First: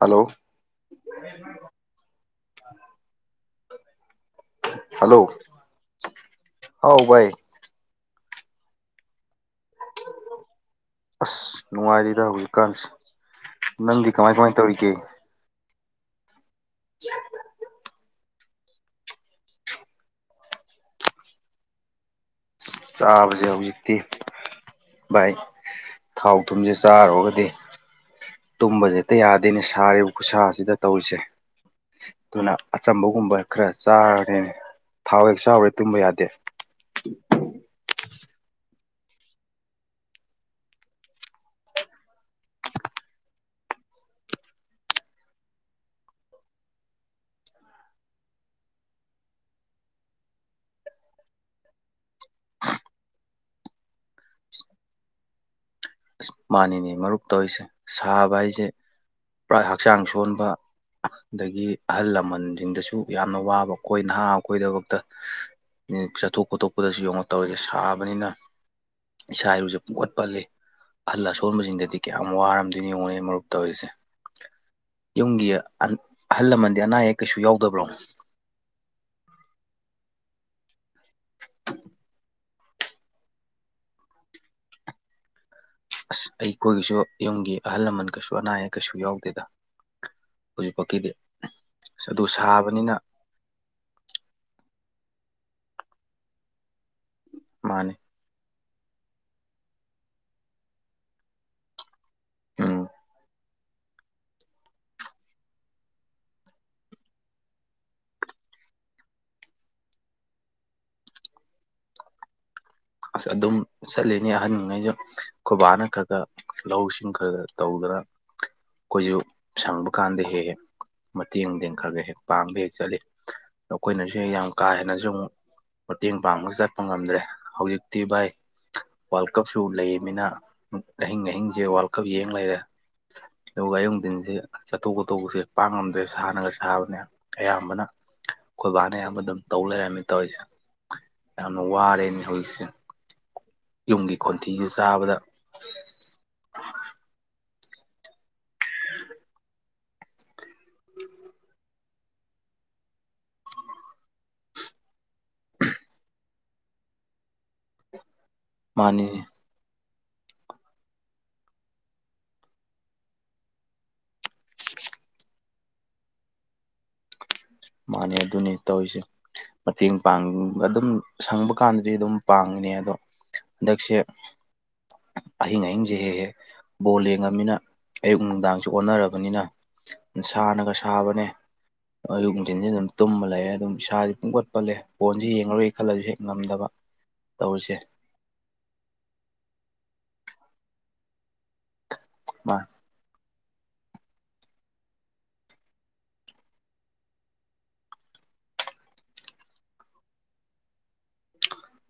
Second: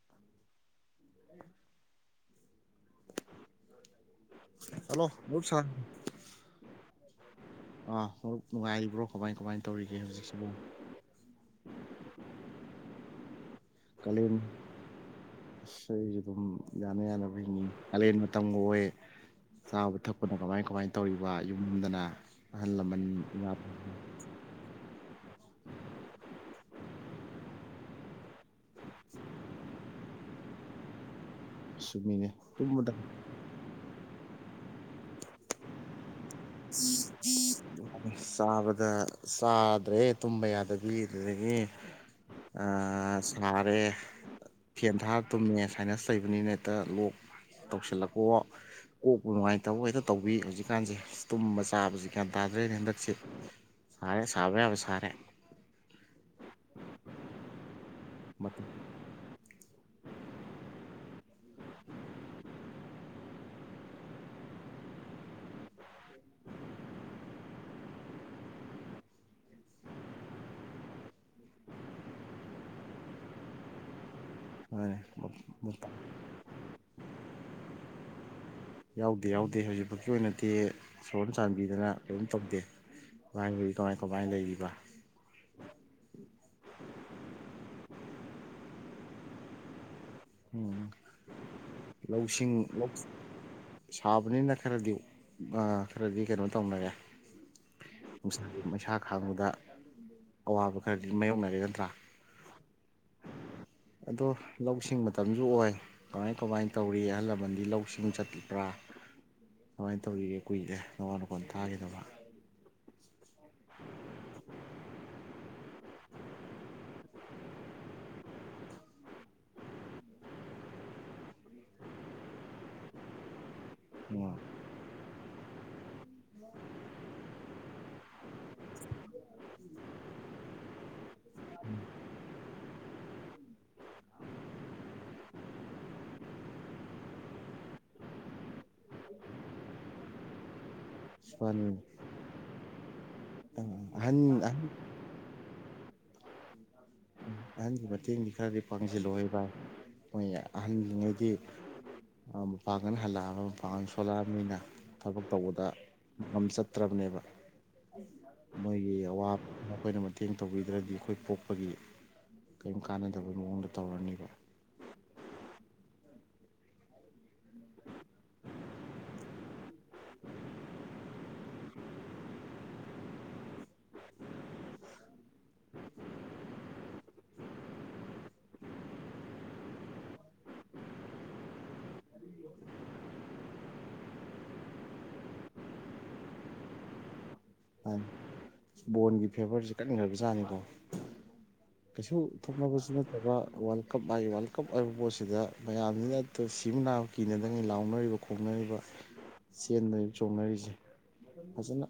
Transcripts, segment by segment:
Hello [inaudible] hello ꯑꯨꯞ ꯁꯥꯏ ꯍꯥꯎ ꯕꯥꯏ ꯑꯥ ꯍꯧꯔꯛ ꯅꯨꯡꯉꯥꯏꯔꯤꯕ꯭ꯔꯣ ꯀꯃꯥꯏ ꯀꯃꯥꯏꯅ ꯇꯧꯔꯤꯒꯦ ꯍꯧꯖꯤꯛꯁꯤꯕꯣ꯫ ꯑꯁ ꯅꯨꯡꯉꯥꯏꯔꯤꯗ ꯍꯧꯖꯤꯛꯀꯥꯟꯁꯦ꯫ ꯅꯪꯗꯤ ꯀꯥꯂꯦꯟ ꯀꯃꯥꯏ ꯀꯃꯥꯏ ꯇꯧꯔꯤꯒꯦ ꯑꯁ ꯑꯩꯁꯨꯦ ꯑꯗꯨꯝ ꯌꯥꯅ ꯌꯥꯅꯕ ꯍꯤꯡꯉꯤ꯫ ꯀꯥꯂꯦꯟ ꯃꯇꯝꯒ ꯑꯣꯏ ꯆꯥꯕ ꯊꯛꯄꯅ ꯀꯃꯥꯏ ꯀꯃꯥꯏꯅ ꯇꯧꯔꯤꯕ ꯌꯨꯝꯗꯅ꯫ ꯑꯍꯜ ꯂꯃꯟ ꯆꯥꯕꯁꯦ ꯌꯥꯄ ꯍꯧꯖꯤꯛꯇꯤ ꯚꯥꯏ ꯊꯥꯎ ꯊꯨꯝꯁꯦ ꯆꯥꯔꯨꯒꯗꯤ ꯇꯨꯝꯕꯁꯦ ꯍꯦꯛꯇꯥ ꯌꯥꯗꯦꯅꯦ ꯁꯥꯔꯤꯕ ꯈꯨꯠꯁꯥꯁꯤꯗ ꯇꯧꯔꯤꯁꯦ꯫ ꯁꯨꯃꯤꯅꯦ ꯑꯗꯨꯅ ꯇꯨꯝꯕꯗ ꯑꯆꯝꯕꯒꯨꯝꯕ ꯈꯔ ꯆꯥꯔꯤꯅꯦ ꯊꯥꯎ ꯍꯦꯛ ꯆꯥꯎꯔꯦ ꯇꯨꯝꯕ ꯌꯥꯗꯦ꯫ [unintelligible] ꯆꯥꯕꯗ ꯆꯥꯗ꯭ꯔꯦ ꯇꯨꯝꯕ ꯌꯥꯗꯕꯤ ꯑꯗꯨꯗꯒꯤ ꯑ ꯁꯔꯦ ꯐꯦꯟ ꯊꯥꯔ ꯇꯨꯝꯃꯦ ꯁꯥꯏꯅꯁ ꯂꯩꯕꯅꯤꯅ ꯍꯦꯛꯇ ꯂꯣꯛ ꯇꯧꯁꯜꯂꯛꯄꯣ ꯀꯣꯛꯄꯨ ꯅꯨꯡꯉꯥꯏꯇꯕ ꯍꯦꯛꯇ ꯇꯧꯕꯤ ꯍꯧꯖꯤꯛꯀꯥꯟꯁꯦ꯫ ꯇꯨꯝꯕ ꯆꯥꯕꯁꯤ ꯒ꯭ꯌꯥꯟ ꯇꯥꯗ꯭ꯔꯦꯅꯦ ꯍꯟꯗꯛꯁꯦ ꯁꯥꯔꯦ ꯁꯥꯕ ꯌꯥꯕ ꯁꯥꯔꯦ꯫ ꯃꯥꯅꯤꯅꯦ ꯃꯔꯨꯞ ꯇꯧꯔꯤꯁꯦ ꯁꯥꯕ ꯃꯇꯝ ꯍꯥꯏꯁꯦ ꯄꯨꯔꯥ ꯍꯛꯆꯥꯡ ꯁꯣꯟꯕ ꯑꯗꯒꯤ ꯑꯍꯜ ꯂꯃꯟꯗꯤꯡꯗꯁꯨ ꯌꯥꯝꯅ ꯋꯥꯕ ꯑꯈꯣꯏ ꯅꯍꯥ ꯑꯈꯣꯏꯗꯕꯣꯛꯇ ꯆꯠꯊꯣꯛ ꯈꯣꯠꯇꯣꯛꯄꯗꯁꯨ ꯌꯦꯡꯉꯣ ꯇꯧꯔꯤꯁꯦ ꯁꯥꯕꯅꯤꯅ ꯏꯁꯥ ꯏꯔꯨꯁꯦ ꯄꯨꯡꯈꯠꯄꯜꯂꯦ꯫ ꯑꯍꯜ ꯑꯁꯣꯟꯕꯖꯤꯡꯗꯗꯤ ꯀꯌꯥꯝ ꯋꯥꯔꯝꯗꯣꯏꯅꯣ ꯌꯦꯡꯅꯦ ꯃꯔꯨꯞꯇꯧꯔꯤꯁꯦ꯫ ꯑꯅꯦ ꯑꯍꯜ ꯂꯃꯟꯗꯤ ꯑꯅꯥ ꯑꯌꯦꯛ ꯀꯩꯁꯨ ꯌꯥꯎꯗꯕ꯭ꯔꯣ ꯌꯥꯎꯗꯦ ꯌꯥꯎꯗꯦ ꯍꯧꯖꯤꯛꯐꯥꯎꯀꯤ ꯑꯣꯏꯅꯗꯤ ꯁꯣꯔꯅ ꯆꯥꯟꯕꯤꯗꯅ ꯑꯗꯨꯝ ꯇꯧꯗꯦ꯫ [unintelligible] ꯀꯃꯥꯏ ꯀꯃꯥꯏꯅ ꯂꯩꯔꯤꯕ ꯑꯁ ꯑꯩꯈꯣꯏꯒꯤꯁꯨ ꯌꯨꯝꯒꯤ ꯑꯍꯜ ꯂꯃꯟ ꯀꯩꯁꯨ ꯑꯅꯥ ꯑꯌꯦꯛ ꯀꯩꯁꯨ ꯌꯥꯎꯗꯦꯗ꯫ ꯎꯝ ꯍꯧꯖꯤꯛꯐꯥꯎꯀꯤꯗꯤ ꯑ ꯑꯗꯨ ꯂꯧꯁꯤꯡ ꯁꯥꯕꯅꯤꯅ ꯁꯥꯕꯅꯤꯅ ꯈꯔꯗꯤ ꯈꯔꯗꯤ ꯀꯩꯅꯣ ꯇꯧꯅꯔꯦ ꯃꯥꯅꯦ ꯃꯩꯁꯥ ꯈꯥꯡꯕꯗ ꯑꯋꯥꯕ ꯈꯔꯗꯤ ꯃꯥꯥꯏꯌꯣꯛꯅꯔꯦꯒ ꯅꯠꯇ꯭ꯔꯥ ꯎꯝ ꯑꯗꯣ ꯂꯧꯁꯤꯡꯕꯗ ꯃꯇꯝꯁꯨ ꯑꯣꯏ ꯀꯃꯥꯏ ꯀꯃꯥꯏꯅ ꯇꯧꯔꯤ ꯑꯍꯜ ꯂꯃꯟꯗꯤ ꯂꯧꯁꯤꯡ ꯆꯠꯂꯤꯄ꯭ꯔꯥ ꯀꯃꯥꯏꯅ ꯇꯧꯔꯤꯒꯦ ꯀꯨꯏꯔꯦ ꯅꯋꯥꯣꯟ ꯅꯄꯣꯟ ꯊꯥꯈꯤꯗꯕ ꯑꯁ ꯑꯗꯨꯝ ꯆꯠꯂꯤꯅꯤ ꯑꯍꯟꯉꯩꯁꯨ ꯈꯨꯣꯏꯕꯥꯅ ꯈꯔ ꯈ ꯂꯧꯁꯤꯡ ꯈꯔ ꯈ ꯇꯧꯗꯅ [unintelligible] ꯑꯩꯈꯣꯏꯁꯨ ꯁꯪꯕ ꯀꯥꯟꯗ ꯍꯦꯛ ꯍꯦꯛ ꯃꯇꯦꯡꯗꯦꯡ ꯈꯔ ꯈꯔ ꯍꯦꯛ ꯄꯥꯡꯕ ꯍꯦꯛ ꯆꯠꯂꯤ ꯑꯩꯈꯣꯏꯅꯁꯨ ꯌꯥꯝ ꯀꯥ ꯍꯦꯟꯅꯁꯨ ꯑꯃꯨ ꯃꯇꯦꯡ ꯄꯥꯡꯕꯁꯨ ꯆꯠꯄ ꯉꯝꯗ꯭ꯔꯦ ꯍꯧꯖꯤꯛꯇꯤ ꯚꯥꯏ ꯋꯥꯔꯜ ꯀꯞꯁꯨ ꯂꯩꯃꯤꯅ ꯑꯍꯤꯡ ꯑꯍꯤꯡꯁꯦ ꯋꯥꯔꯜ ꯀꯞ ꯌꯦꯡ ꯂꯩꯔꯦ ꯑꯗꯨꯒ ꯑꯌꯨꯊꯤꯟꯁꯤꯦ ꯆꯠꯊꯣꯛ ꯆꯣꯠꯊꯣꯛꯁꯦ ꯄꯥꯝꯉꯝꯗ꯭ꯔꯦ ꯁꯥꯅꯒ ꯁꯥꯕꯅꯦ ꯑꯌꯥꯝꯕꯅ ꯑꯩꯈꯣꯏꯕꯥꯅ ꯑꯌꯥꯝꯕ ꯑꯗꯨꯝ ꯇꯧ ꯂꯩꯔꯝꯃꯤ ꯇꯧꯔꯤꯁꯦ ꯎꯝ ꯌꯥꯝꯅ ꯋꯥꯔꯦꯅꯦ ꯍꯧꯖꯤꯛꯁꯦ ꯌꯨꯝꯒꯤ ꯑꯍꯟ ꯑꯍꯟ ꯈꯣꯟꯊꯤꯁꯦ ꯆꯥꯕꯗ ꯑꯍꯟꯒꯤ ꯃꯇꯦꯡꯗꯤ ꯈꯔꯗꯤ ꯄꯥꯡꯁꯤꯜꯂꯨꯏꯕꯚ ꯃꯣꯏ ꯑꯍꯟꯜꯂꯤꯉꯩꯗꯤ ꯃꯄꯥꯡꯒꯅ ꯍꯜꯂꯛꯑꯕ ꯃꯄꯥꯡꯒꯜ ꯁꯣꯜꯂꯛꯑꯕꯅꯤꯅ ꯊꯕꯛ ꯇꯧꯕꯗ ꯃꯐꯝ ꯆꯠꯇ꯭ꯔꯕꯅꯦꯕ ꯃꯣꯏꯒꯤ ꯃꯥꯅꯤꯅꯦ ꯑꯋꯥꯕ ꯃꯈꯣꯏꯅ ꯃꯇꯦꯡ ꯇꯧꯕꯤꯗ꯭ꯔꯗꯤ ꯑꯩꯈꯣꯏ ꯄꯣꯛꯄꯒꯤ ꯀꯔꯤꯝ ꯀꯥꯟꯅꯗꯕꯩ ꯃꯑꯣꯡꯗ ꯇꯧꯔꯅꯤꯕ ꯃꯥꯅꯦ ꯑꯗꯨꯅꯦ ꯇꯧꯔꯤꯁꯦ ꯃꯇꯦꯡ ꯄꯥꯡ ꯑꯗꯨꯝ ꯁꯪꯕ ꯀꯥꯟꯗꯗꯤ ꯑꯗꯨꯝ ꯄꯥꯡꯉꯤꯅꯤ ꯑꯗꯣ ꯍꯟꯗꯛꯁꯦ ꯑꯍꯤꯡ ꯑꯍꯤꯡꯁꯦ ꯍꯦꯛꯍꯦ ꯕꯣꯜ ꯌꯦꯡꯉꯃꯤꯅ ꯑꯌꯨꯛ ꯅꯨꯡꯗꯥꯡꯁꯨ ꯑꯣꯟꯅꯔꯕꯅꯤꯅ ꯁꯥꯅꯒ ꯁꯥꯕꯅꯦ ꯑꯌꯨꯛ ꯑꯗꯨꯝ ꯇꯨꯝꯃ ꯂꯩꯔꯦ ꯑꯗꯨꯝ ꯏꯁꯥꯥꯁꯦ ꯄꯨꯡꯄꯠ ꯄꯠꯂꯦ ꯐꯣꯟꯁꯦ ꯌꯦꯡꯉꯔꯨ ꯈꯜꯂꯁꯨ ꯍꯦꯛ ꯉꯝꯗꯕ ꯇꯧꯔꯤꯁꯦ ꯕꯣꯜꯒꯤ ꯐꯦꯕꯔꯁꯤ ꯀꯟꯒ꯭ꯔꯕꯖꯥꯠꯅꯤꯀꯣ ꯀꯩꯁꯨ ꯃꯥ ꯊꯣꯛꯅꯕ ꯁꯤ ꯅꯠꯇꯕ ꯋꯥꯔꯜ ꯀꯞ ꯋꯥꯔꯜ ꯀꯞ ꯍꯥꯏꯕ ꯄꯣꯠꯁꯤꯗ ꯃꯌꯥꯝꯁꯤꯅ ꯁꯤꯕ ꯅꯥꯕ ꯀꯤꯅꯗꯉꯩ ꯂꯥꯎꯅꯔꯤꯕ ꯈꯣꯡꯅꯔꯤꯕ ꯆꯦꯟꯟꯅꯔꯤꯕ ꯆꯣꯡꯅꯔꯤꯁꯦ ꯐꯖꯅ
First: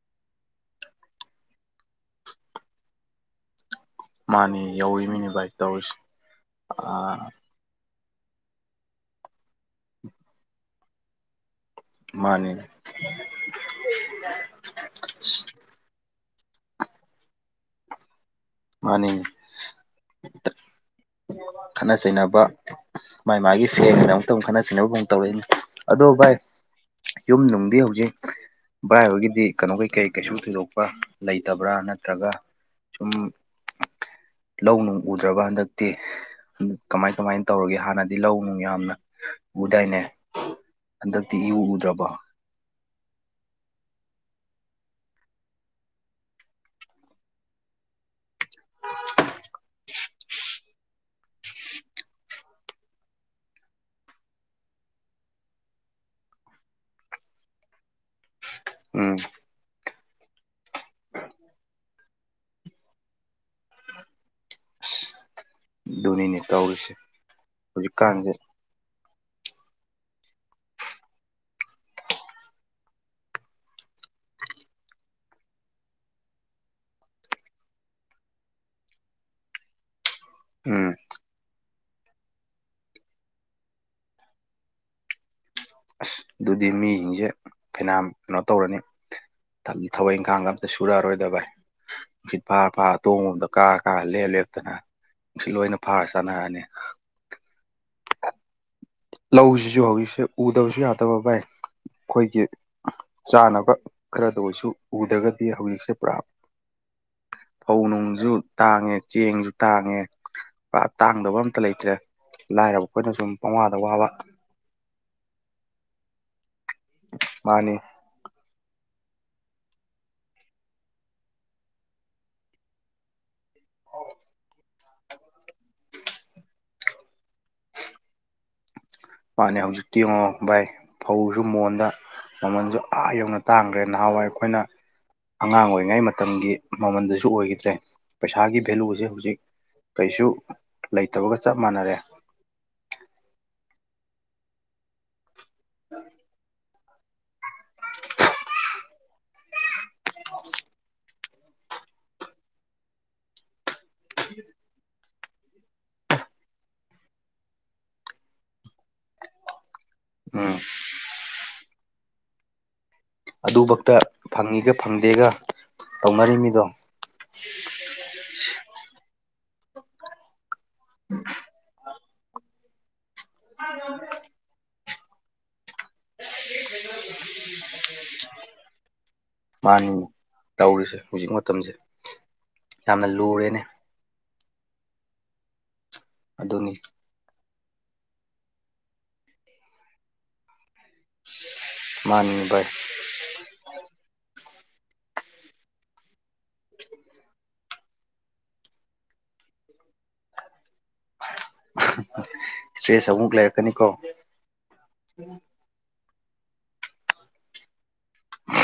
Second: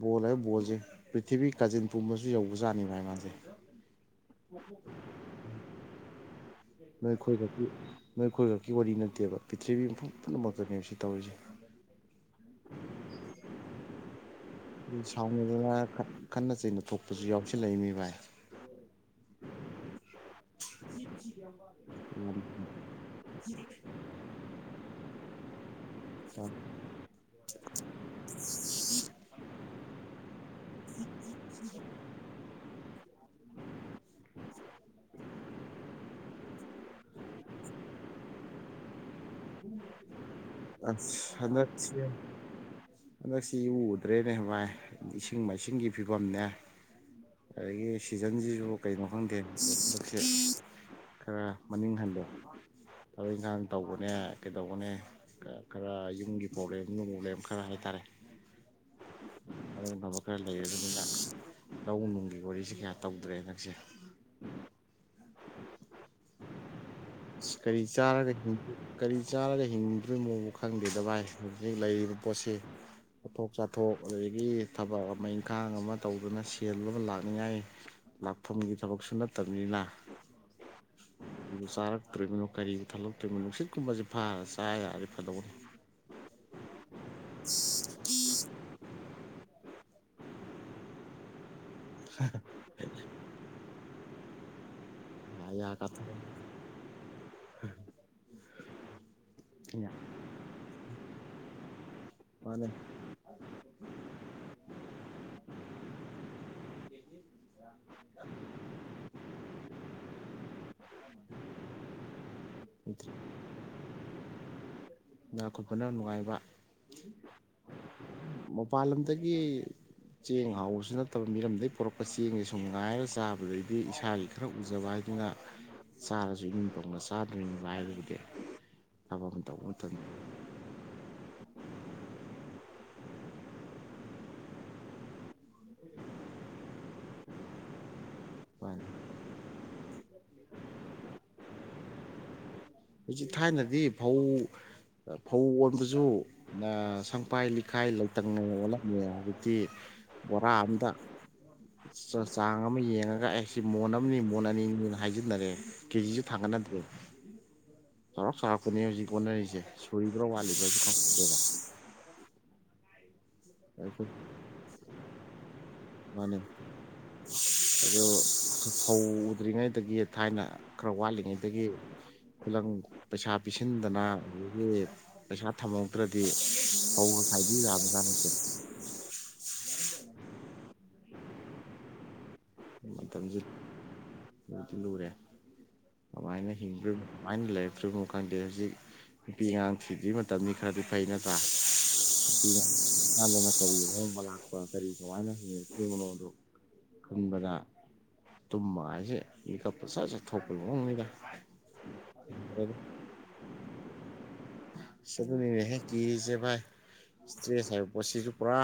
ꯕꯣꯜ ꯍꯥꯏꯕ ꯕꯣꯜꯁꯦ ꯄ꯭ꯔꯤꯊꯤꯕꯤ ꯀꯥꯖꯤꯟ ꯄꯨꯝꯕꯁꯨ ꯌꯧꯕꯖꯥꯠꯅꯤꯕ ꯍꯥꯏ ꯃꯥꯁꯦ ꯃꯥꯅꯤ ꯌꯧꯔꯤꯃꯤꯅꯤ ꯚꯥꯏ ꯇꯧꯔꯤꯁꯦ ꯑꯥ ꯃꯈꯣꯏ ꯅꯣꯏ ꯈꯣꯏꯈꯛꯀꯤ ꯋꯥꯔꯤ ꯅꯠꯇꯦꯕ ꯄ꯭ꯔꯤꯊꯤꯔꯤꯕꯤ ꯃꯐꯝ ꯄꯨꯝꯅꯃꯛꯇꯅꯦꯕ ꯁꯤ ꯇꯧꯔꯤꯁꯦ ꯃꯥꯅꯤ ꯁꯥꯎꯅꯗꯅ ꯈꯠꯅ ꯆꯩꯅ ꯊꯣꯛꯄꯁꯨ ꯌꯥꯎꯁꯤꯜꯂꯛꯏ ꯃꯤ ꯚꯥꯏ ꯃꯥꯅꯤ ꯈꯠꯅ ꯆꯩꯅꯕ ꯃꯥꯥꯏ ꯃꯥꯒꯤ ꯐꯦꯟꯒꯤꯗꯃꯛꯇ ꯑꯃꯨꯛ ꯈꯠꯅ ꯆꯩꯅꯕꯐꯥꯎ ꯇꯧꯔꯛꯏꯅꯤ ꯑꯗꯣ ꯚꯥꯏ ꯌꯨꯝ ꯅꯨꯡꯗꯤ ꯍꯧꯖꯤꯛ ꯚꯥꯏꯍꯣꯢꯒꯤꯗꯤ ꯀꯩꯅꯣ ꯀꯩꯀꯩ ꯀꯩꯁꯨꯝ ꯊꯣꯏꯗꯣꯛꯄ ꯂꯩꯇꯕ꯭ꯔꯥ ꯅꯠꯇ꯭ꯔꯒ ꯁꯨꯝ ꯂꯧ ꯅꯨꯡ ꯎꯗ꯭ꯔꯕ ꯍꯟꯗꯛꯇꯤ ꯀꯃꯥꯏ ꯀꯃꯥꯏꯅ ꯇꯧꯔꯒꯦ ꯍꯥꯟꯅꯗꯤ ꯂꯧ ꯅꯨꯡ ꯌꯥꯝꯅ ꯎꯗꯥꯏꯅꯦ ꯑꯁ ꯍꯟꯗꯛꯇꯤ ꯏꯎ ꯍꯟꯗꯛꯁꯤ ꯎꯗ꯭ꯔꯕꯣ ꯍꯟꯗꯛꯁꯤ ꯎꯗ꯭ꯔꯦꯅꯦ ꯚꯥꯏ ꯏꯁꯤꯡ ꯃꯥꯏꯁꯤꯡꯒꯤ ꯐꯤꯕꯝꯅꯦ ꯑꯗꯒꯤ ꯁꯤꯖꯟꯁꯤꯁꯨ ꯀꯩꯅꯣ ꯈꯪꯗꯦ ꯈꯔ ꯃꯅꯤꯡ ꯍꯟꯂꯦ ꯊꯕꯛ ꯏꯪꯈꯥꯡ ꯇꯧꯕꯅꯦ ꯀꯩꯗꯧꯕꯅꯦ ꯈꯔ ꯌꯨꯝꯒꯤ ꯄ꯭ꯔꯣꯕ꯭ꯂꯦꯝ ꯅꯨꯡ ꯄ꯭ꯔꯣꯕ꯭ꯂꯦꯝ ꯈꯔ ꯍꯥꯏꯇꯥꯔꯦ ꯎꯝ ꯈꯔ ꯂꯩꯔꯦ ꯑꯗꯨꯅ ꯂꯧ ꯅꯨꯡꯒꯤ ꯋꯥꯔꯤꯁꯦ ꯀꯌꯥ ꯇꯧꯗ꯭ꯔꯦ ꯍꯟꯗꯛꯁꯦ ꯗꯨꯅꯤꯅꯦ ꯇꯧꯔꯤꯁꯦ ꯀꯔꯤ ꯆꯥꯔꯒ ꯍꯧꯖꯤꯛꯀꯥꯟꯁꯦ ꯀꯔꯤ ꯆꯥꯔꯒ ꯍꯤꯡꯗ꯭ꯔꯤꯅꯣꯕꯨ ꯈꯪꯗꯦꯗ ꯚꯥꯏ ꯍꯧꯖꯤꯛ ꯂꯩꯔꯤꯕ ꯄꯣꯠꯁꯤ ꯄꯣꯠꯊꯣꯛ ꯆꯥꯊꯣꯛ ꯑꯗꯒꯤ ꯊꯕꯛ ꯑꯃ ꯏꯪꯈꯥꯡ ꯑꯃ ꯇꯧꯗꯨꯅ ꯁꯦꯜꯂꯕ ꯂꯥꯛꯅꯤꯡꯉꯥꯏ ꯂꯥꯛꯐꯝꯒꯤ ꯊꯕꯛꯁꯨ ꯅꯠꯇꯕꯅꯤꯅ ꯎꯝ ꯑꯗꯨ ꯆꯥꯔꯛꯇ꯭ꯔꯤꯕꯅꯣ ꯀꯔꯤꯕꯨ ꯊꯜꯂꯛꯇꯣꯢꯅꯣ ꯅꯨꯁꯤꯠꯀꯨꯝꯕꯁꯤ ꯐꯥꯔꯒ ꯆꯥ ꯌꯥꯔꯗꯤ ꯐꯗꯧꯅꯤ ꯑꯁ ꯑꯗꯨꯗꯤ ꯃꯤꯁꯤꯡꯁꯦ ꯐꯩꯅꯥꯝ ꯀꯩꯅꯣ ꯇꯧꯔꯅꯤ ꯊꯕꯛ ꯏꯪꯈꯥꯡ ꯑꯝꯇ ꯁꯨꯔꯛꯑꯔꯣꯏꯗ ꯚꯥꯏ ꯅꯨꯡꯁꯤꯠ ꯐꯥꯔ ꯐꯥꯔ ꯇꯣꯡꯕꯝꯗ ꯀꯥꯔ ꯀꯥꯔ ꯂꯦꯞ ꯂꯦꯞꯇꯅ ꯅꯨꯡꯁꯤꯠ ꯑꯌꯥ ꯂꯣꯏꯅ ꯐꯥꯔ ꯀꯥꯊꯣꯛꯑ ꯆꯥꯟꯅꯔꯅꯤ ꯂꯧꯁꯤꯁꯨ ꯍꯧꯖꯤꯛꯁꯦ ꯎꯗꯕꯁꯨ ꯌꯥꯗꯕ ꯚꯥꯏ ꯑꯩꯈꯣꯏꯒꯤ ꯃꯥꯅꯦ ꯆꯥꯅꯕ ꯈꯔꯗ ꯑꯣꯏꯁꯨ ꯎꯗ꯭ꯔꯒꯗꯤ ꯍꯧꯖꯤꯛꯁꯦ ꯄꯨꯔꯥ ꯐꯧ ꯅꯨꯡꯁꯨ ꯇꯥꯡꯉꯦ ꯆꯦꯡꯁꯨ ꯇꯥꯡꯉꯦ ꯇꯥꯡꯗꯕ ꯑꯝꯇ ꯂꯩꯇ꯭ꯔꯦ ꯂꯥꯏꯔꯕ ꯑꯩꯈꯣꯏꯅ ꯁꯨꯝ ꯄꯪꯋꯥꯗ ꯋꯥꯕ ꯏꯅꯥꯛ ꯈꯨꯟꯕꯅ ꯅꯨꯡꯉꯥꯏꯕ ꯃꯥꯅꯤ ꯃꯄꯥꯟ ꯂꯝꯗꯒꯤ ꯆꯦꯡ ꯍꯥꯎꯕꯁꯨ ꯅꯠꯇꯕ ꯃꯤꯔꯝꯗꯒꯤ ꯄꯨꯔꯛꯄ ꯆꯦꯡꯁꯦ ꯁꯨꯝ ꯉꯥꯏꯔꯒ ꯆꯥꯕꯗꯩꯗꯤ ꯏꯁꯥꯒꯤ ꯈꯔ ꯎꯖꯕ ꯍꯥꯏꯗꯨꯅ ꯆꯥꯔꯁꯨ ꯊꯕꯛ ꯑꯃ ꯃꯥꯅꯦ ꯇꯧꯕ ꯍꯧꯖꯤꯛꯇꯤ ꯃꯇꯝꯗ ꯌꯦꯡꯉꯣ ꯚꯥꯏ ꯐꯧꯁꯨ ꯃꯣꯟꯗ ꯃꯃꯜꯁꯨ ꯑꯥ ꯌꯧꯅ ꯇꯥꯡꯈ꯭ꯔꯦ ꯅꯍꯥꯟꯋꯥꯏ ꯑꯩꯈꯣꯏꯅ ꯑꯉꯥꯡ ꯑꯣꯏꯔꯤꯉꯩ ꯃꯇꯝꯒꯤ ꯃꯃꯟꯗꯁꯨ ꯑꯣꯏꯈꯤꯗ꯭ꯔꯦ ꯄꯩꯁꯥꯒꯤ ꯋꯥꯅꯤ꯫ ꯚꯦꯂꯨꯁꯦ ꯍꯧꯖꯤꯛ ꯀꯩꯁꯨ ꯂꯩꯇꯕꯒ ꯆꯞ ꯃꯥꯟꯅꯔꯦ ꯍꯧꯖꯤꯛ ꯊꯥꯏꯅꯗꯤ ꯐꯧ ꯐꯧ ꯑꯣꯟꯕꯁꯨ ꯁꯪꯄꯥꯏ ꯈꯥꯏ ꯂꯥꯢꯇꯪꯒ ꯍꯧꯖꯤꯛꯇꯤ ꯕꯣꯔꯥ ꯑꯝꯗ ꯆꯥꯡ ꯑꯃ ꯌꯦꯡꯉꯒ ꯑꯩꯁ ꯁꯤ ꯃꯣꯟ ꯑꯃꯅꯤ ꯃꯣꯟ ꯑꯅꯤꯅ ꯍꯥꯏꯖꯤꯟꯅꯔꯦ ꯀꯦꯖꯤꯁꯨ ꯊꯥꯡꯒꯠꯅꯗ꯭ꯔꯦ ꯆꯥꯎꯔꯥꯛ ꯆꯥꯎꯔꯛꯄꯅꯦ ꯍꯧꯖꯤꯛ ꯍꯣꯠꯅꯔꯤꯁꯦ ꯁꯨꯔꯤꯕ꯭ꯔꯥ ꯎꯝ ꯋꯥꯠꯂꯤꯕ꯭ꯔꯥꯁꯨ ꯈꯪꯗꯦꯕ꯫ ꯑꯗꯨꯕꯛꯇ ꯑꯩꯈꯣꯏ ꯐꯪꯉꯤꯒ ꯐꯪꯗꯦꯒ ꯇꯧꯅꯔꯤꯝꯃꯤꯗꯣ꯫ ꯑꯗꯨ ꯐꯧꯗ꯭ꯔꯤꯉꯩꯗꯒꯤ ꯊꯥꯏꯅ ꯈꯔ ꯋꯥꯠꯂꯤꯉꯩꯗꯒꯤ ꯈꯨꯂꯪ ꯄꯩꯁꯥ ꯄꯤꯁꯤꯟꯗꯅ꯫ ꯑꯗꯒꯤ ꯄꯩꯁꯥ ꯊꯝꯍꯧꯗ꯭ꯔꯗꯤ ꯐꯧꯒ ꯈꯥꯏꯕꯤꯌꯨ ꯌꯥꯕꯖꯥꯠꯅꯠꯇꯦꯗ꯫ ꯃꯥꯅꯤ ꯇꯧꯔꯤꯁꯦ ꯍꯧꯖꯤꯛ ꯃꯇꯝꯁꯦ꫰꫰ ꯌꯥꯝꯅ ꯃꯇꯝꯁꯤ ꯂꯨꯔꯦꯅꯦ ꯂꯨꯗꯤ ꯂꯨꯔꯦ ꯀꯃꯥꯏꯅ ꯑꯗꯨꯅꯤ ꯍꯤꯡꯗꯣꯏꯝ꯫ ꯃꯥꯏꯅ ꯂꯩꯔꯛꯇ꯭ꯔꯤꯕꯣ ꯈꯪꯗꯦ ꯍꯧꯖꯤꯛ ꯅꯨꯄꯤ ꯑꯉꯥꯡ ꯊꯤꯗ꯭ꯔꯤ ꯃꯇꯝꯁꯤ ꯈꯔꯗꯤ ꯐꯩ ꯃꯥꯅꯤ ꯅꯠꯇ꯭ꯔꯥꯅ꯫ ꯚꯥꯏ ꯃꯥꯗꯅ ꯀꯔꯤ ꯑꯍꯣꯡꯕ ꯂꯥꯛꯄ ꯀꯔꯤ ꯀꯃꯥꯏꯅ ꯍꯤꯡꯉꯥꯛꯇꯣꯏꯕꯅꯣꯗꯨ꯫ ꯈꯟꯕꯗ ꯇꯨꯝꯕ ꯍꯥꯏꯁꯦ ꯃꯤꯀꯞꯀ ꯁꯠ ꯁꯠ ꯊꯣꯛꯄꯩ ꯃꯑꯣꯡꯅꯤꯗ꯫ ꯏꯁꯇ꯭ꯔꯦꯁ ꯑꯃꯨꯛ ꯂꯩꯔꯛꯀꯅꯤꯀꯣ꯫ ꯑꯁ ꯑꯗꯨꯅꯤꯅꯦꯍꯦ ꯀꯔꯤꯁꯦ ꯕꯥꯏ ꯏꯁꯇ꯭ꯔꯦꯁ ꯍꯥꯏ ꯄꯣꯠ ꯁꯤꯁꯨ ꯄꯨꯔꯥ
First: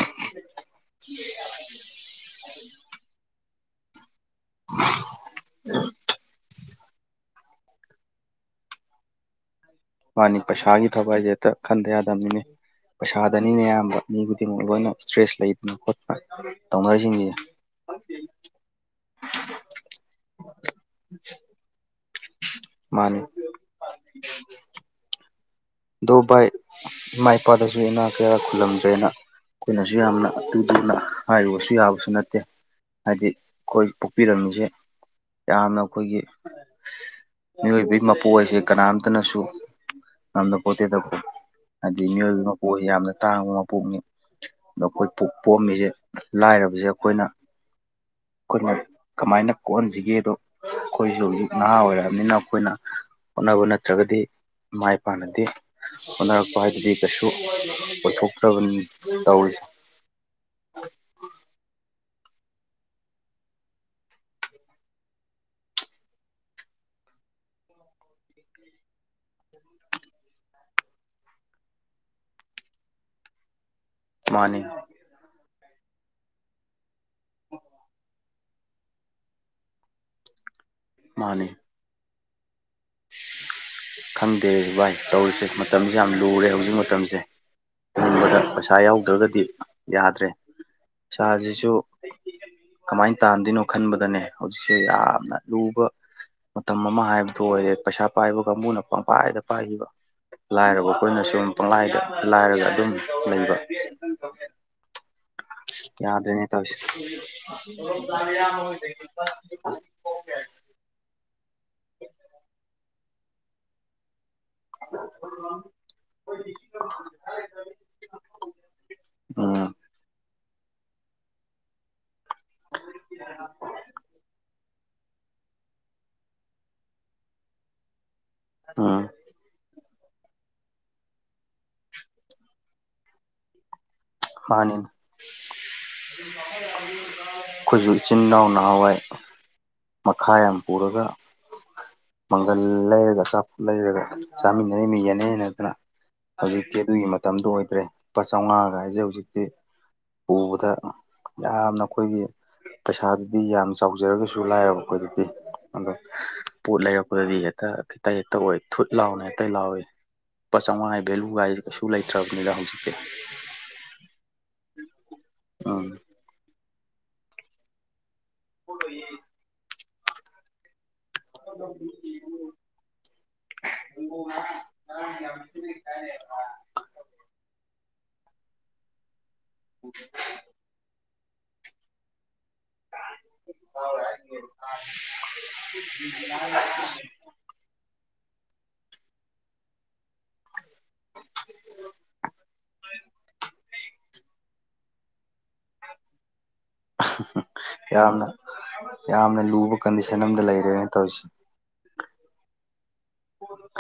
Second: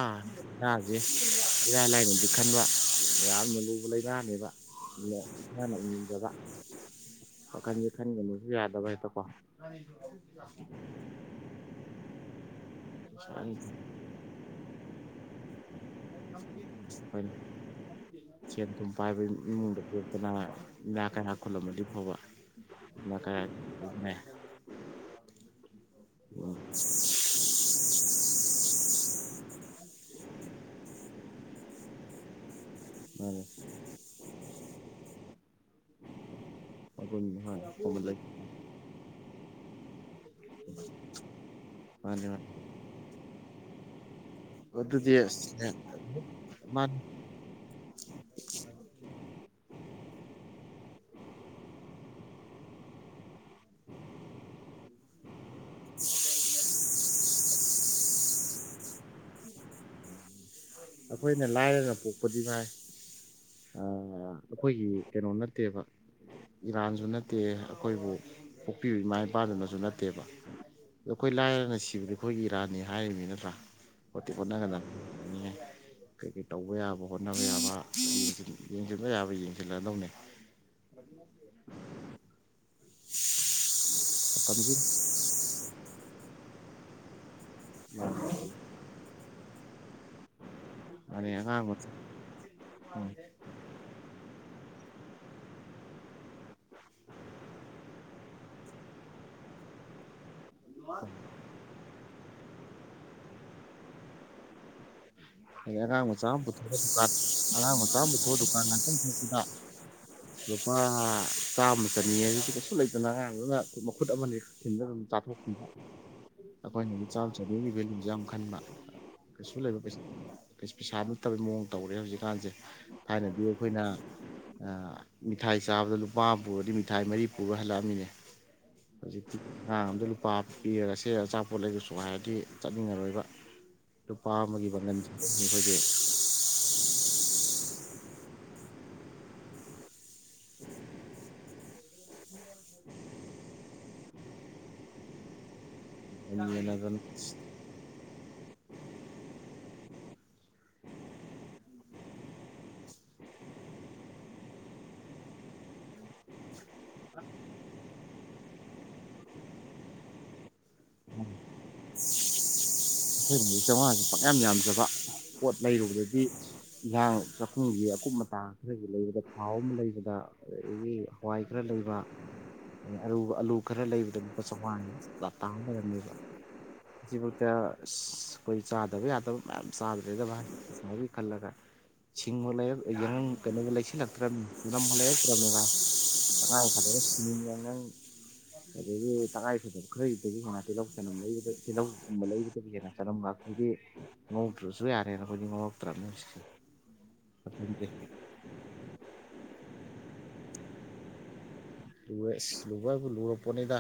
[unintelligible] ꯏꯔꯥꯏ ꯂꯥꯏꯅꯗꯤ ꯈꯟꯕ ꯌꯥꯝꯅ ꯂꯨꯕ ꯂꯩꯅꯅꯤꯕ꯫ ꯋꯥꯈꯟꯁꯦ ꯈꯟꯒꯅꯁꯨ ꯌꯥꯗꯕ ꯍꯦꯛꯇꯀꯣ꯫ ꯃꯥꯅꯤ ꯄꯩꯁꯥ ꯄꯟꯒꯤ ꯊꯥꯕꯛ ꯍꯥꯏꯁꯦ ꯍꯦꯛꯇ ꯈꯟꯗ ꯌꯥꯗꯕꯅꯤꯅꯦ ꯄꯩꯁꯥꯗꯅꯤꯅꯦ ꯑꯩꯈꯣꯏꯅ ꯑꯌꯥꯝꯕ ꯃꯤ ꯈꯨꯗꯤꯡꯃꯛ ꯂꯣꯏꯅ ꯏꯁꯇ꯭ꯔꯦꯁ ꯂꯩ ꯈꯣꯠꯄ ꯇꯧꯅꯔꯤꯁꯤꯡꯁꯤ꯫ ꯁꯦꯟ ꯊꯨꯝ ꯄꯥꯏꯕꯒꯤ ꯏꯃꯨꯡꯗ ꯂꯦꯛꯇꯅ ꯢꯅꯥꯛ ꯀꯩꯔꯥꯛ ꯈꯨꯜꯂꯝꯃꯗꯤ ꯐꯥꯕ꯫ ꯏꯅ ꯃꯥꯅꯤ ꯀꯩꯔꯥꯛ ꯅꯦ ꯑꯗꯣ ꯚꯥꯏ ꯏꯃꯥ ꯏꯄꯥꯗꯁꯨ ꯏꯅꯥꯛ ꯀꯩꯔꯥꯛ ꯈꯨꯜꯂꯝꯗ꯭ꯔꯦꯅ ꯑꯩꯈꯣꯏꯅꯁꯨ ꯌꯥꯝꯅ ꯇꯨ ꯇꯨꯅ ꯍꯥꯏꯔꯨꯕꯁꯨ ꯌꯥꯕꯁꯨ ꯅꯠꯇꯦ꯫ ꯍꯥꯏꯗꯤ ꯃꯥꯅꯦ ꯑꯩꯈꯣꯏ ꯄꯣꯛꯄꯤꯔꯝꯃꯤꯁꯦ ꯌꯥꯝꯅ ꯑꯩꯈꯣꯏꯒꯤ ꯃꯒꯨꯟ ꯍꯣꯏ ꯃꯒꯨꯟ ꯃꯤꯑꯣꯏꯕꯒꯤ ꯂꯩ ꯃꯄꯣꯛꯁꯦ ꯀꯅꯥꯝꯇꯅꯁꯨ ꯌꯥꯝꯅ ꯄꯣꯠꯇꯦꯗ ꯍꯥꯏꯗꯤ ꯃꯥꯅꯦ ꯃꯤꯑꯣꯏꯕꯒꯤ ꯃꯥꯅꯦ ꯃꯄꯣꯛ ꯑꯁꯤ ꯌꯥꯝꯅ ꯇꯥꯡꯕ ꯃꯄꯣꯛꯅꯤ꯫ ꯑꯗꯣ ꯑꯩꯈꯣꯏ ꯑꯗꯨꯗꯤ ꯄꯣꯛ ꯄꯣꯛ ꯑꯁ ꯑꯃꯃꯤꯁꯦ ꯂꯥꯏꯔꯕꯁꯦ ꯃꯥꯅꯤ ꯑꯩꯈꯣꯏꯅ꯫ ꯑꯩꯈꯣꯏꯅ ꯀꯃꯥꯏꯅ ꯀꯣꯛꯍꯟꯁꯤꯒꯦꯗꯣ ꯑꯩꯈꯣꯏꯁꯨ ꯍꯧꯖꯤꯛ ꯅꯍꯥ ꯑꯣꯏꯔꯛ ꯑꯝꯅꯤꯅꯥ ꯑꯩꯈꯣꯏꯅ ꯍꯣꯠꯅꯕ ꯅꯠꯇ꯭ꯔꯒꯗꯤ ꯃꯥꯏ ꯄꯥꯛꯅꯗꯦ꯫ ꯍꯣꯠꯅꯔꯛꯄ ꯍꯥꯏꯕꯗꯤ ꯀꯩꯁꯨ ꯑꯣꯏꯊꯣꯛꯇ꯭ꯔꯕꯅꯤ ꯇꯧꯔꯤꯁ ꯑꯩꯈꯣꯏꯅ ꯂꯥꯏꯔꯅ ꯄꯣꯛꯄꯗꯤ ꯉꯥꯏ ꯑꯩꯈꯣꯏꯒꯤ ꯀꯩꯅꯣ ꯅꯠꯇꯦꯕ꫰꫰ ꯏꯔꯥꯟꯁꯨ ꯅꯠꯇꯦ ꯑꯩꯈꯣꯏꯕꯨ ꯄꯣꯛꯄꯤꯌꯨ ꯏꯃꯥ ꯏꯄꯥꯗꯨꯅꯁꯨ ꯅꯠꯇꯦꯕ꯫ ꯃꯈꯣꯏ ꯂꯥꯏꯔꯅ ꯁꯤꯕꯗꯤ ꯑꯩꯈꯣꯏꯒꯤ ꯏꯔꯥꯅꯤ ꯍꯥꯏꯔꯤꯕꯃꯤ ꯅꯠꯇ꯭ꯔꯥ ꯍꯣꯠꯇꯤ ꯃꯥꯅꯤ ꯍꯣꯠꯅꯒꯗ꯫ ꯀꯩ ꯀꯩ ꯇꯧꯕ ꯌꯥꯕ ꯍꯣꯠꯅꯕ ꯌꯥꯕ ꯌꯦꯡꯁꯤꯟꯕ ꯌꯥꯕ ꯌꯦꯡꯁꯤꯜꯂꯗꯧꯅꯦ꯫ ꯃꯥꯅꯤ꯫ [unintelligible] ꯈꯪꯗꯦ ꯃꯇꯝꯁꯤꯡ ꯚꯥꯏ ꯇꯧꯔꯤꯁꯦ ꯃꯇꯝꯁꯦ ꯌꯥꯝ ꯂꯨꯔꯦ ꯍꯧꯖꯤꯛ ꯃꯇꯝꯁꯦ꫰꫰ [unintelligible] ꯍꯤꯡꯕꯗ ꯄꯩꯁꯥ ꯌꯥꯎꯗ꯭ꯔꯒꯗꯤ ꯌꯥꯗ꯭ꯔꯦ꫰꫰ ꯃꯥꯅꯦ ꯑꯉꯥꯡ ꯄꯩꯁꯤꯁꯨ ꯃꯆꯥ ꯎꯝ ꯀꯃꯥꯏꯅ ꯇꯥꯟꯗꯣꯏꯅꯣ ꯈꯟꯕꯗꯅꯦ ꯍꯧꯖꯤꯛꯁꯦ ꯌꯥꯝꯅ ꯂꯨꯕ ꯃꯇꯝ ꯑꯃ ꯍꯥꯏꯕꯗꯨ ꯑꯣꯏꯔꯦꯗ ꯄꯩꯁꯥ ꯄꯥꯏꯕ ꯀꯥꯡꯕꯨꯅ ꯄꯪꯄꯥꯏꯗ ꯄꯥꯏꯈꯤꯕ ꯂꯥꯏꯔꯕ ꯑꯩꯈꯣꯏꯅ ꯁꯨꯝ ꯄꯪꯂꯥꯏꯗ ꯂꯥꯏꯔꯒ ꯑꯗꯨꯝ ꯂꯩꯕ꯫ ꯑꯗꯩ ꯑꯉꯥꯡ ꯃꯆꯥ ꯑꯃ ꯌꯥꯗ꯭ꯔꯦꯅꯦ ꯄꯨꯊꯣꯛꯑ ꯇꯧꯔꯤ ꯁꯦ꯫ ꯗꯨꯀꯥꯟ ꯑꯉꯥꯡ ꯃꯆꯥ ꯑꯃ ꯄꯨꯊꯣꯛꯑ ꯗꯨꯀꯥꯟ ꯉꯥꯛꯇꯪ ꯊꯣꯛꯄꯗ [unintelligible] ꯂꯨꯄꯥ ꯆꯥꯝꯃ ꯆꯅꯤ ꯍꯥꯏꯁꯤ ꯀꯩꯁꯨ ꯂꯩꯇꯅ ꯑꯉꯥꯡꯗꯨꯅ ꯃꯈꯨꯠ ꯑꯃꯅꯤ ꯊꯤꯟꯗ ꯑꯗꯨꯝ ꯆꯥꯊꯣꯛꯄꯤꯕ ꯑꯩꯈꯣꯏꯅꯗꯤ ꯆꯥꯛ ꯆꯥꯕꯒꯤ ꯚꯦꯂꯨꯁꯦ ꯌꯥꯝ ꯈꯟꯕ꯫ ꯀꯩꯁꯨ ꯎꯝ ꯂꯩꯕ ꯄꯩꯁꯥ ꯅꯠꯇꯕꯩ ꯃꯑꯣꯡ ꯇꯧꯔꯦ ꯍꯧꯖꯤꯛꯀꯥꯟꯁꯦ꫰꫰ ꯊꯥꯏꯅꯗꯤ ꯑꯩꯈꯣꯏꯅ ꯃꯤꯊꯥꯏ ꯆꯥꯕꯗ ꯂꯨꯄꯥ ꯄꯨꯔꯗꯤ ꯃꯤꯊꯥꯏ ꯃꯔꯤ ꯄꯨꯔ ꯍꯜꯂꯛꯑꯃꯤꯅꯦ ꯎꯝ ꯍꯧꯖꯤꯛꯇꯤ ꯑꯉꯥꯡ ꯑꯝꯗ ꯂꯨꯄꯥ ꯄꯤꯔꯒꯁꯦ ꯑꯆꯥꯄꯣꯠ ꯂꯩꯒꯁꯨ ꯍꯥꯏꯔꯗꯤ ꯆꯠꯅꯤꯡꯉꯔꯣꯏꯕ ꯂꯨꯄꯥ ꯑꯃꯒꯤ ꯃꯥꯅꯤꯅꯦ ꯃꯪꯒꯟ ꯑꯩꯈꯣꯏꯒꯤ ꯑꯩꯈꯣꯏꯁꯨ ꯏꯆꯤꯟ ꯏꯅꯥꯎ ꯅꯍꯥꯟꯋꯥꯏ ꯃꯈꯥ ꯌꯥꯝ ꯄꯨꯔꯒ ꯃꯪꯒꯜ ꯂꯩꯔꯒ ꯑꯆꯥꯄꯣꯠ ꯂꯩꯔꯒ ꯆꯥꯃꯤꯟꯅꯔꯤ ꯃꯤ ꯌꯥꯅꯦꯅ ꯑꯗꯨꯅ ꯍꯧꯖꯤꯛꯇꯤ ꯌꯦꯟꯅꯗꯅ ꯑꯗꯨꯒꯤ ꯃꯇꯝꯗꯨꯣ ꯑꯣꯏꯗ꯭ꯔꯦ ꯂꯨꯄꯥ ꯆꯥꯃꯉꯥꯒ ꯍꯥꯏꯁꯦ ꯍꯧꯖꯤꯛꯇꯤ ꯄꯨꯕꯗ ꯌꯥꯝꯅ ꯑꯩꯈꯣꯏꯒꯤ ꯄꯩꯁꯥꯗꯨꯗꯤ ꯌꯥꯝ ꯆꯥꯎꯖꯔꯒꯁꯨ ꯂꯥꯏꯔꯕ ꯑꯩꯈꯣꯏꯗꯗꯤ ꯑꯗꯣ ꯄꯣꯠ ꯂꯩꯔꯛꯄꯗꯗꯤ ꯍꯦꯛꯇ ꯈꯤꯇ ꯍꯦꯛꯇ ꯑꯣꯏ ꯊꯨꯠ ꯂꯥꯎꯅ ꯍꯦꯛꯇ ꯂꯥꯎꯏ ꯂꯨꯄꯥ ꯆꯝꯉꯥꯍꯥꯏ ꯚꯂꯨ ꯍꯥꯏ ꯁ ꯂꯩꯇ꯭ꯔꯕ ꯍꯧꯖꯤ ꯑꯩꯈꯣꯏꯨꯝꯕ ꯆꯥꯝꯉꯥꯁꯨ ꯄ ꯌꯥꯝ ꯌꯥꯝꯖꯕ ꯄꯣꯠ ꯎꯝ ꯂꯩꯔꯨꯕꯗ ꯁꯤ ꯌꯦꯟꯖꯥꯡ ꯆꯥꯛꯈꯨꯝꯒꯤ ꯑꯀꯨꯞ ꯃꯇꯇꯥ ꯈꯔꯒꯤ ꯂꯩꯕꯗ ꯊꯥꯎ ꯑꯃ ꯂꯩꯕꯗ ꯑꯗꯒꯤ ꯍꯋꯥꯏ ꯈꯔ ꯂꯩꯕ ꯑꯨ ꯑꯥꯂꯨ ꯈꯔ ꯂꯩꯕꯗ ꯂꯨꯄꯥ ꯆꯥꯝꯃꯉꯥꯅꯤ ꯂꯇꯥꯥ ꯑꯃ ꯑꯣꯏꯔꯝꯃꯦꯕ ꯍꯧꯖꯤꯐꯛꯇ ꯑꯩꯈꯣꯏ ꯆꯥꯗꯕ ꯌꯥꯗꯕ ꯃꯌꯥꯝ ꯆꯥꯗ꯭ꯔꯦꯗꯕ ꯑꯃꯥꯏꯒꯤ ꯈꯜꯂꯒ ꯁꯤꯡꯕꯔ ꯌꯥꯏꯉꯪ ꯀꯩꯅꯣꯗ ꯂꯩꯁꯤꯜꯂꯛꯇ꯭ꯔꯕꯅꯤ ꯆꯅꯝꯐ ꯂꯩꯔꯛꯇ꯭ꯔꯕꯅꯤꯕ ꯥꯇꯥꯪꯉꯥꯏ ꯐꯗꯔ꯭ꯗꯤ ꯁꯤꯃꯤꯅꯤ ꯌꯥꯏ ꯉꯪ ꯑꯗꯒꯤ ꯇꯉꯥꯏꯐꯗꯕ ꯈꯔꯗꯒꯤ ꯉ ꯇꯤꯜꯍꯧ ꯆꯅꯝ ꯂꯩꯕ ꯇꯤꯜꯍꯧꯒꯨꯝꯕ ꯂꯩ ꯀꯔꯤꯒꯤꯅ ꯀꯔꯝꯕ ꯑꯩꯈꯣꯏꯗꯤ ꯉꯧꯗ꯭ꯔꯁꯨ ꯌꯥꯔꯦꯅ ꯑꯩꯈꯣꯏꯗꯤ ꯉꯧꯔꯛꯇ꯭ꯔꯕꯅꯤꯅ ꯍꯧꯖꯤꯛꯦ [unintelligible] [unintelligible] ꯌꯥꯝꯅ ꯌꯥꯝꯅ ꯂꯨꯕ ꯀꯟꯗꯤꯁꯟ ꯑꯝꯗ ꯂꯩꯔꯦꯅ ꯇꯧꯔꯤꯁꯦ ꯂꯨꯋꯦꯁ ꯂꯨꯕ ꯍꯥꯏꯕꯨ ꯂꯨꯔꯄꯣꯠꯅꯤꯗ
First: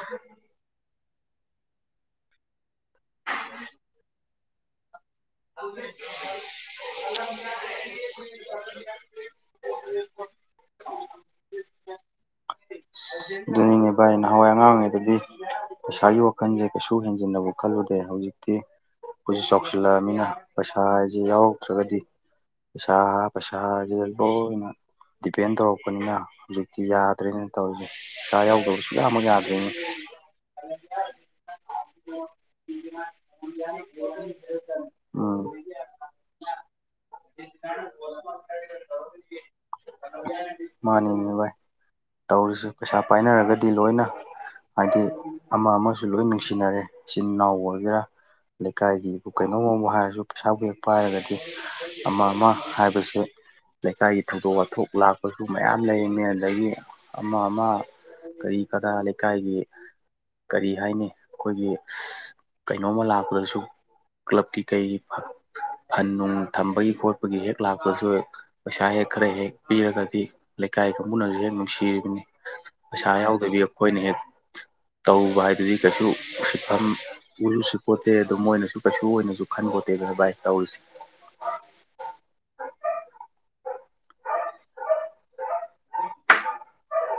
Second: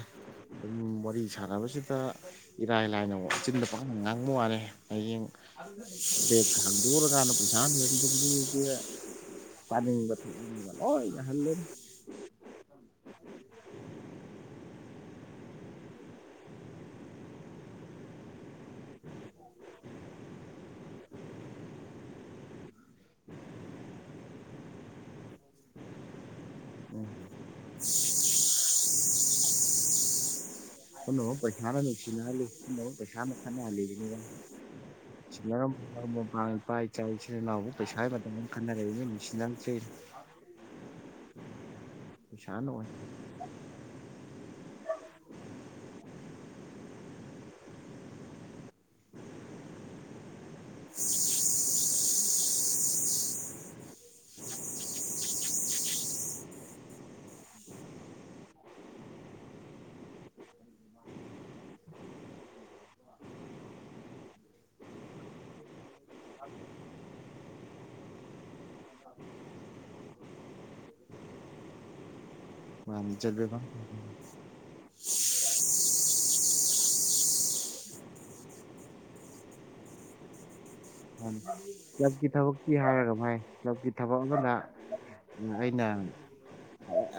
ꯑꯗꯨꯝ ꯋꯥꯔꯤ ꯁꯥꯟꯅꯕꯁꯤꯗ ꯏꯔꯥꯏ ꯂꯥꯏꯅꯃꯨ ꯆꯤꯟꯗ ꯄꯥꯉꯥꯡ ꯉꯥꯡꯕ ꯋꯥꯅꯦ ꯍꯌꯦꯡ ꯕꯦꯛ ꯊꯥꯡꯗꯣꯛꯎꯔ ꯀꯥꯟꯗ ꯄꯩꯁꯥ [unintelligible] ꯆꯥꯅꯤꯡꯕ ꯊꯛꯅꯤꯡꯕ ꯂꯣꯏ ꯌꯥꯍꯟꯗꯣꯏꯅꯤ ꯑꯗꯨꯅꯤꯅꯦ ꯕꯥꯏ ꯅꯍꯥꯟꯋꯥꯏ ꯑꯉꯥꯡꯉꯩꯗꯗꯤ ꯄꯩꯁꯥꯒꯤ ꯋꯥꯈꯟꯁꯦ ꯀꯩꯁꯨ ꯍꯦꯟꯖꯤꯟꯅꯕꯕꯨ ꯈꯜꯂꯨꯗꯦ ꯍꯧꯖꯤꯛꯇꯤ ꯑꯩꯈꯣꯏꯁꯨ ꯆꯥꯎꯁꯤꯜꯂꯛꯑꯝꯅꯤꯅ ꯄꯩꯁꯥ ꯍꯥꯏꯁꯦ ꯌꯥꯎꯇ꯭ꯔꯒꯗꯤ ꯄꯩꯁꯥ ꯄꯩꯁꯥ ꯖꯤꯗ ꯂꯣꯏꯅ ꯗꯤꯄꯦꯟ ꯇꯧꯔꯛꯄꯅꯤꯅ ꯍꯧꯖꯤꯛꯇꯤ ꯌꯥꯗ꯭ꯔꯦꯅ ꯇꯧꯔꯤꯁꯦ ꯄꯩꯥꯁꯥ ꯌꯥꯎꯗꯕ ꯁꯨꯌꯥꯃꯛ ꯌꯥꯗ꯭ꯔꯦꯅꯤ ꯄꯨꯝꯅꯃꯛ ꯄꯩꯁꯥꯅ ꯅꯨꯡꯁꯤꯅꯍꯜꯂꯤ ꯄꯨꯝꯅꯃꯛ ꯄꯩꯁꯥ ꯈꯠꯅꯍꯜꯂꯤꯗꯨꯅꯤꯗꯅ ꯎꯝ [unintelligible] [unintelligible] ꯃꯥꯅꯤꯅꯦ ꯚꯥꯏ ꯄꯩꯁꯥꯅ ꯇꯧꯔꯤꯁꯦ ꯑꯣꯏ ꯄꯩꯁꯥ ꯄꯥꯏꯅꯔꯒꯗꯤ ꯂꯣꯏꯅ ꯍꯥꯏꯗꯤ ꯑꯃ ꯑꯃꯁꯨ ꯂꯣꯏ ꯅꯨꯡꯁꯤꯅꯔꯦ ꯏꯆꯤꯟ ꯏꯅꯥꯎ ꯑꯣꯏꯒꯦꯔꯥ ꯂꯩꯀꯥꯏꯒꯤꯕꯨ ꯀꯩꯅꯣꯝꯃꯕꯨ ꯍꯥꯏꯔꯁꯨ ꯄꯩꯁꯥꯕꯨ ꯌ꯫ꯍꯦꯛ ꯄꯥꯏꯔꯒꯗꯤ ꯑꯃ ꯑꯃ ꯍꯥꯏꯕꯁꯦ ꯂꯩꯀꯥꯏꯒꯤ ꯊꯧꯗꯣꯛ ꯋꯥꯊꯣꯛ ꯂꯥꯛꯄꯁꯨ ꯃꯌꯥꯝ ꯂꯩꯔꯤꯃꯦ ꯑꯗꯒꯤ ꯑꯃ ꯑꯃ ꯀꯔꯤ ꯀꯔꯥ ꯂꯩꯀꯥꯏꯒꯤ ꯀꯔꯤ ꯍꯥꯏꯅꯤ ꯑꯩꯈꯣꯏꯒꯤ ꯀꯩꯅꯣꯝꯃ ꯂꯥꯛꯄꯗꯁꯨ ꯀ꯭ꯂꯕꯀꯤ ꯀꯩꯒꯤ ꯐ ꯐꯟ ꯅꯨꯡ ꯊꯝꯕꯒꯤ ꯈꯣꯠꯄꯒꯤ ꯍꯦꯛ ꯂꯥꯛꯄꯁꯨ ꯄꯩꯁꯥ ꯍꯦꯛ ꯈꯔ ꯍꯦꯛ ꯄꯤꯔꯒꯗꯤ ꯂꯩꯀꯥꯏ ꯀꯥꯡꯕꯨꯅꯁꯨ ꯍꯦꯛ ꯅꯨꯡꯁꯤꯔꯤꯕꯅꯤ ꯄꯩꯁꯥ ꯃꯥꯅꯤ ꯌꯥꯎꯗꯕꯤ ꯖꯜꯕꯦꯕꯥ ꯑꯩꯈꯣꯏꯅ ꯍꯦꯛ ꯇꯧꯕ ꯍꯥꯏꯗꯨꯗꯤ ꯀꯩꯁꯨ ꯎꯁꯤꯠꯐꯝ ꯎꯔꯨꯁꯨꯁꯤꯠꯄꯣꯟꯇꯦ ꯑꯗꯨ ꯃꯣꯏꯅꯁꯨ ꯀꯩꯁꯨ ꯑꯣꯏꯅꯁꯨ ꯈꯟ ꯄꯣꯠꯇꯦ ꯑꯗꯨꯅ ꯕꯥꯏ ꯇꯧꯔꯤꯁꯦ ꯀ꯭ꯂꯕꯀꯤ ꯊꯕꯛꯀꯤ ꯍꯥꯏꯔꯒ ꯃꯥꯏ ꯀ꯭ꯂꯕꯀꯤ ꯊꯕꯛ ꯑꯃꯅ ꯑꯩꯅ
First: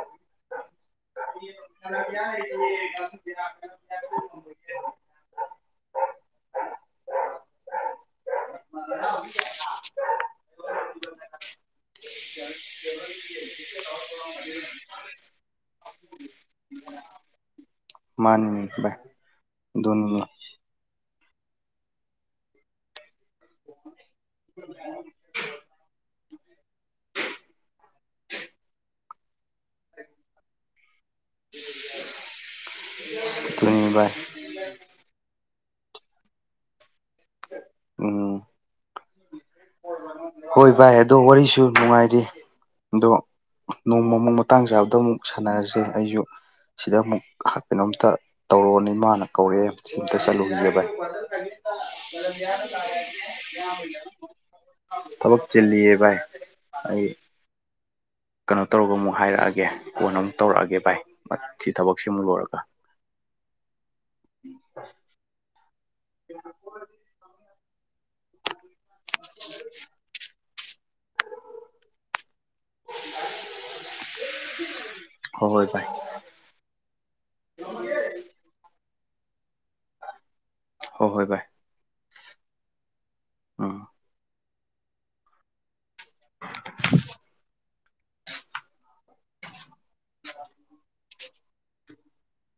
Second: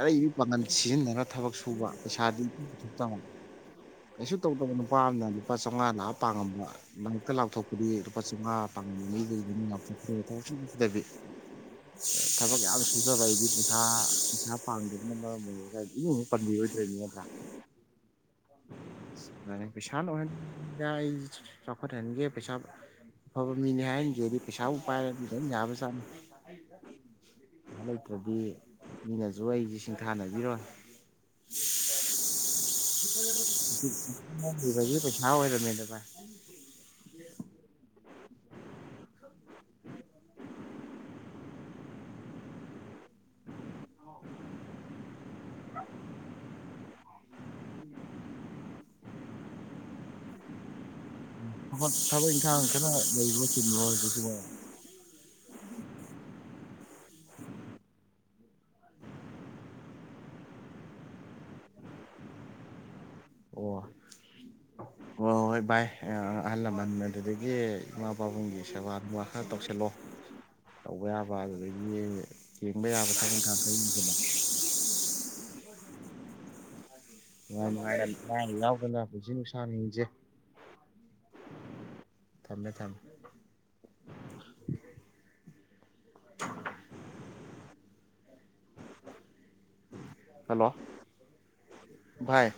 ꯑꯩ ꯄꯥꯡꯒꯟ ꯁꯤꯖꯤꯟꯅꯔꯒ ꯊꯕꯛ ꯁꯨꯕ ꯄꯩꯁꯥꯗꯤ ꯏꯄꯨ ꯄꯨꯊꯣꯛꯇꯕ ꯀꯩꯁꯨ ꯇꯧꯗꯕ ꯅꯨꯄꯥ ꯑꯃꯅ ꯂꯨꯄꯥ ꯆꯧꯉꯥ ꯂꯥꯛꯑ ꯄꯥꯡꯉꯝꯕ ꯃꯥꯏꯞꯇ ꯂꯥꯎꯊꯣꯛꯄꯗꯤ ꯂꯨꯄꯥ ꯆꯧꯉꯥ [unintelligible] ꯊꯕꯛ ꯌꯥꯝ ꯁꯨꯖꯕ ꯑꯩꯗꯤ ꯄꯩꯁꯥ ꯄꯩꯁꯥ ꯄꯥꯡꯗꯕꯅ ꯃꯔꯝ ꯑꯣꯏꯔꯒ ꯑꯩ [unintelligible] ꯃꯥꯅꯤꯅꯦ ꯚꯥꯏ ꯄꯩꯁꯥꯅ ꯑꯗꯨꯅꯤꯅꯦ ꯑꯣꯏꯍꯟ ꯌꯥꯏ ꯆꯥꯎꯈꯠꯍꯟꯒꯦ ꯄꯩꯁꯥ ꯑꯐꯕ ꯃꯤꯅꯤ ꯍꯥꯏꯍꯟꯒꯦꯗꯤ ꯄꯩꯁꯥꯕꯨ ꯄꯥꯏꯔꯗꯤ ꯑꯗꯨꯝ ꯌꯥꯕꯖꯥꯠꯅꯤ ꯄꯩꯁꯥ ꯂꯩꯇ꯭ꯔꯗꯤ ꯃꯤꯅꯖꯨ ꯑꯩꯖꯦ ꯁꯤꯡꯊꯥꯅꯕꯤꯔꯣꯏ ꯑꯗꯨꯅꯤ ꯕꯥꯏ ꯅꯨꯡꯁꯤꯕꯖꯨ ꯄꯩꯁꯥ ꯑꯣꯏꯔꯝꯃꯦꯗꯅ ꯎꯝ ꯍꯣꯏ ꯚꯥꯏ ꯑꯗꯣ ꯋꯥꯔꯤꯁꯨ ꯅꯨꯡꯉꯥꯏꯔꯤ ꯑꯗꯣ ꯅꯣꯡꯃꯃꯨꯛ ꯃꯇꯥꯡ ꯆꯥꯕꯗ ꯑꯃꯨꯛ ꯁꯥꯟꯅꯔꯖꯦ ꯑꯩꯖꯨ ꯁꯤꯗ ꯑꯃꯨꯛ ꯀꯩꯅꯣꯝꯇ ꯇꯧꯔꯛꯑꯣꯅ ꯏꯃꯥꯅ ꯀꯧꯔꯛꯑꯦ ꯁꯤ ꯑꯝꯇ ꯆꯠꯂꯨꯒꯤꯒꯦ ꯚꯥꯏ ꯊꯕꯛ ꯊꯕꯛ ꯏꯟꯈꯥꯡ ꯈꯔ ꯂꯩꯕ꯭ꯔꯣ ꯆꯤꯟꯕ꯭ꯔꯣ ꯍꯧꯖꯤꯛꯁꯤꯕꯣ ꯊꯕꯛ ꯆꯤꯜꯂꯤꯌꯦ ꯚꯥꯏ ꯑꯩ ꯀꯩꯅꯣ ꯇꯧꯔꯒ ꯑꯃꯨꯛ ꯍꯥꯏꯔꯛꯑꯒꯦ ꯀꯣꯟ ꯑꯃꯨꯛ ꯇꯧꯔꯛꯑꯒꯦ ꯚꯥꯏ ꯁꯤ ꯊꯕꯛꯁꯤ ꯑꯃꯨꯛ ꯂꯣꯏꯔꯒ ꯑꯣ ꯍꯣ ꯍꯣꯏ ꯚꯥꯏ ꯑ ꯑꯍꯜ ꯂꯃꯟ ꯑꯗꯨꯗꯒꯤ ꯏꯃꯥ ꯄꯥꯕꯨꯡꯒꯤ ꯁꯦꯕꯥ ꯕ ꯈꯔ ꯇꯧꯁꯤꯜꯂꯣ ꯇꯧꯕ ꯌꯥꯕ ꯑꯗꯨꯗꯒꯤ ꯌꯦꯡꯕ ꯌꯥꯕ ꯊꯕꯛ ꯏꯟꯈꯥꯡ ꯈꯔ ꯌꯦꯡꯖꯤꯜꯂꯣ ꯍꯣꯏ ꯍꯣꯏ ꯚꯥꯏ ꯅꯨꯡꯉꯥꯏ ꯅꯨꯡꯉꯥꯏꯅ ꯑꯅꯥꯥ ꯑꯌꯦꯛ ꯌꯥꯎꯗꯅ ꯄꯨꯟꯁꯤ ꯅꯨꯡ ꯁꯥꯡꯅ ꯍꯤꯡꯖꯤ ꯍꯣꯏ ꯍꯣꯏ ꯚꯥꯏ ꯊꯝꯃꯦ ꯊꯝꯃꯦ ꯑ [unintelligible] ꯍꯜꯂꯣ ꯚꯥꯏ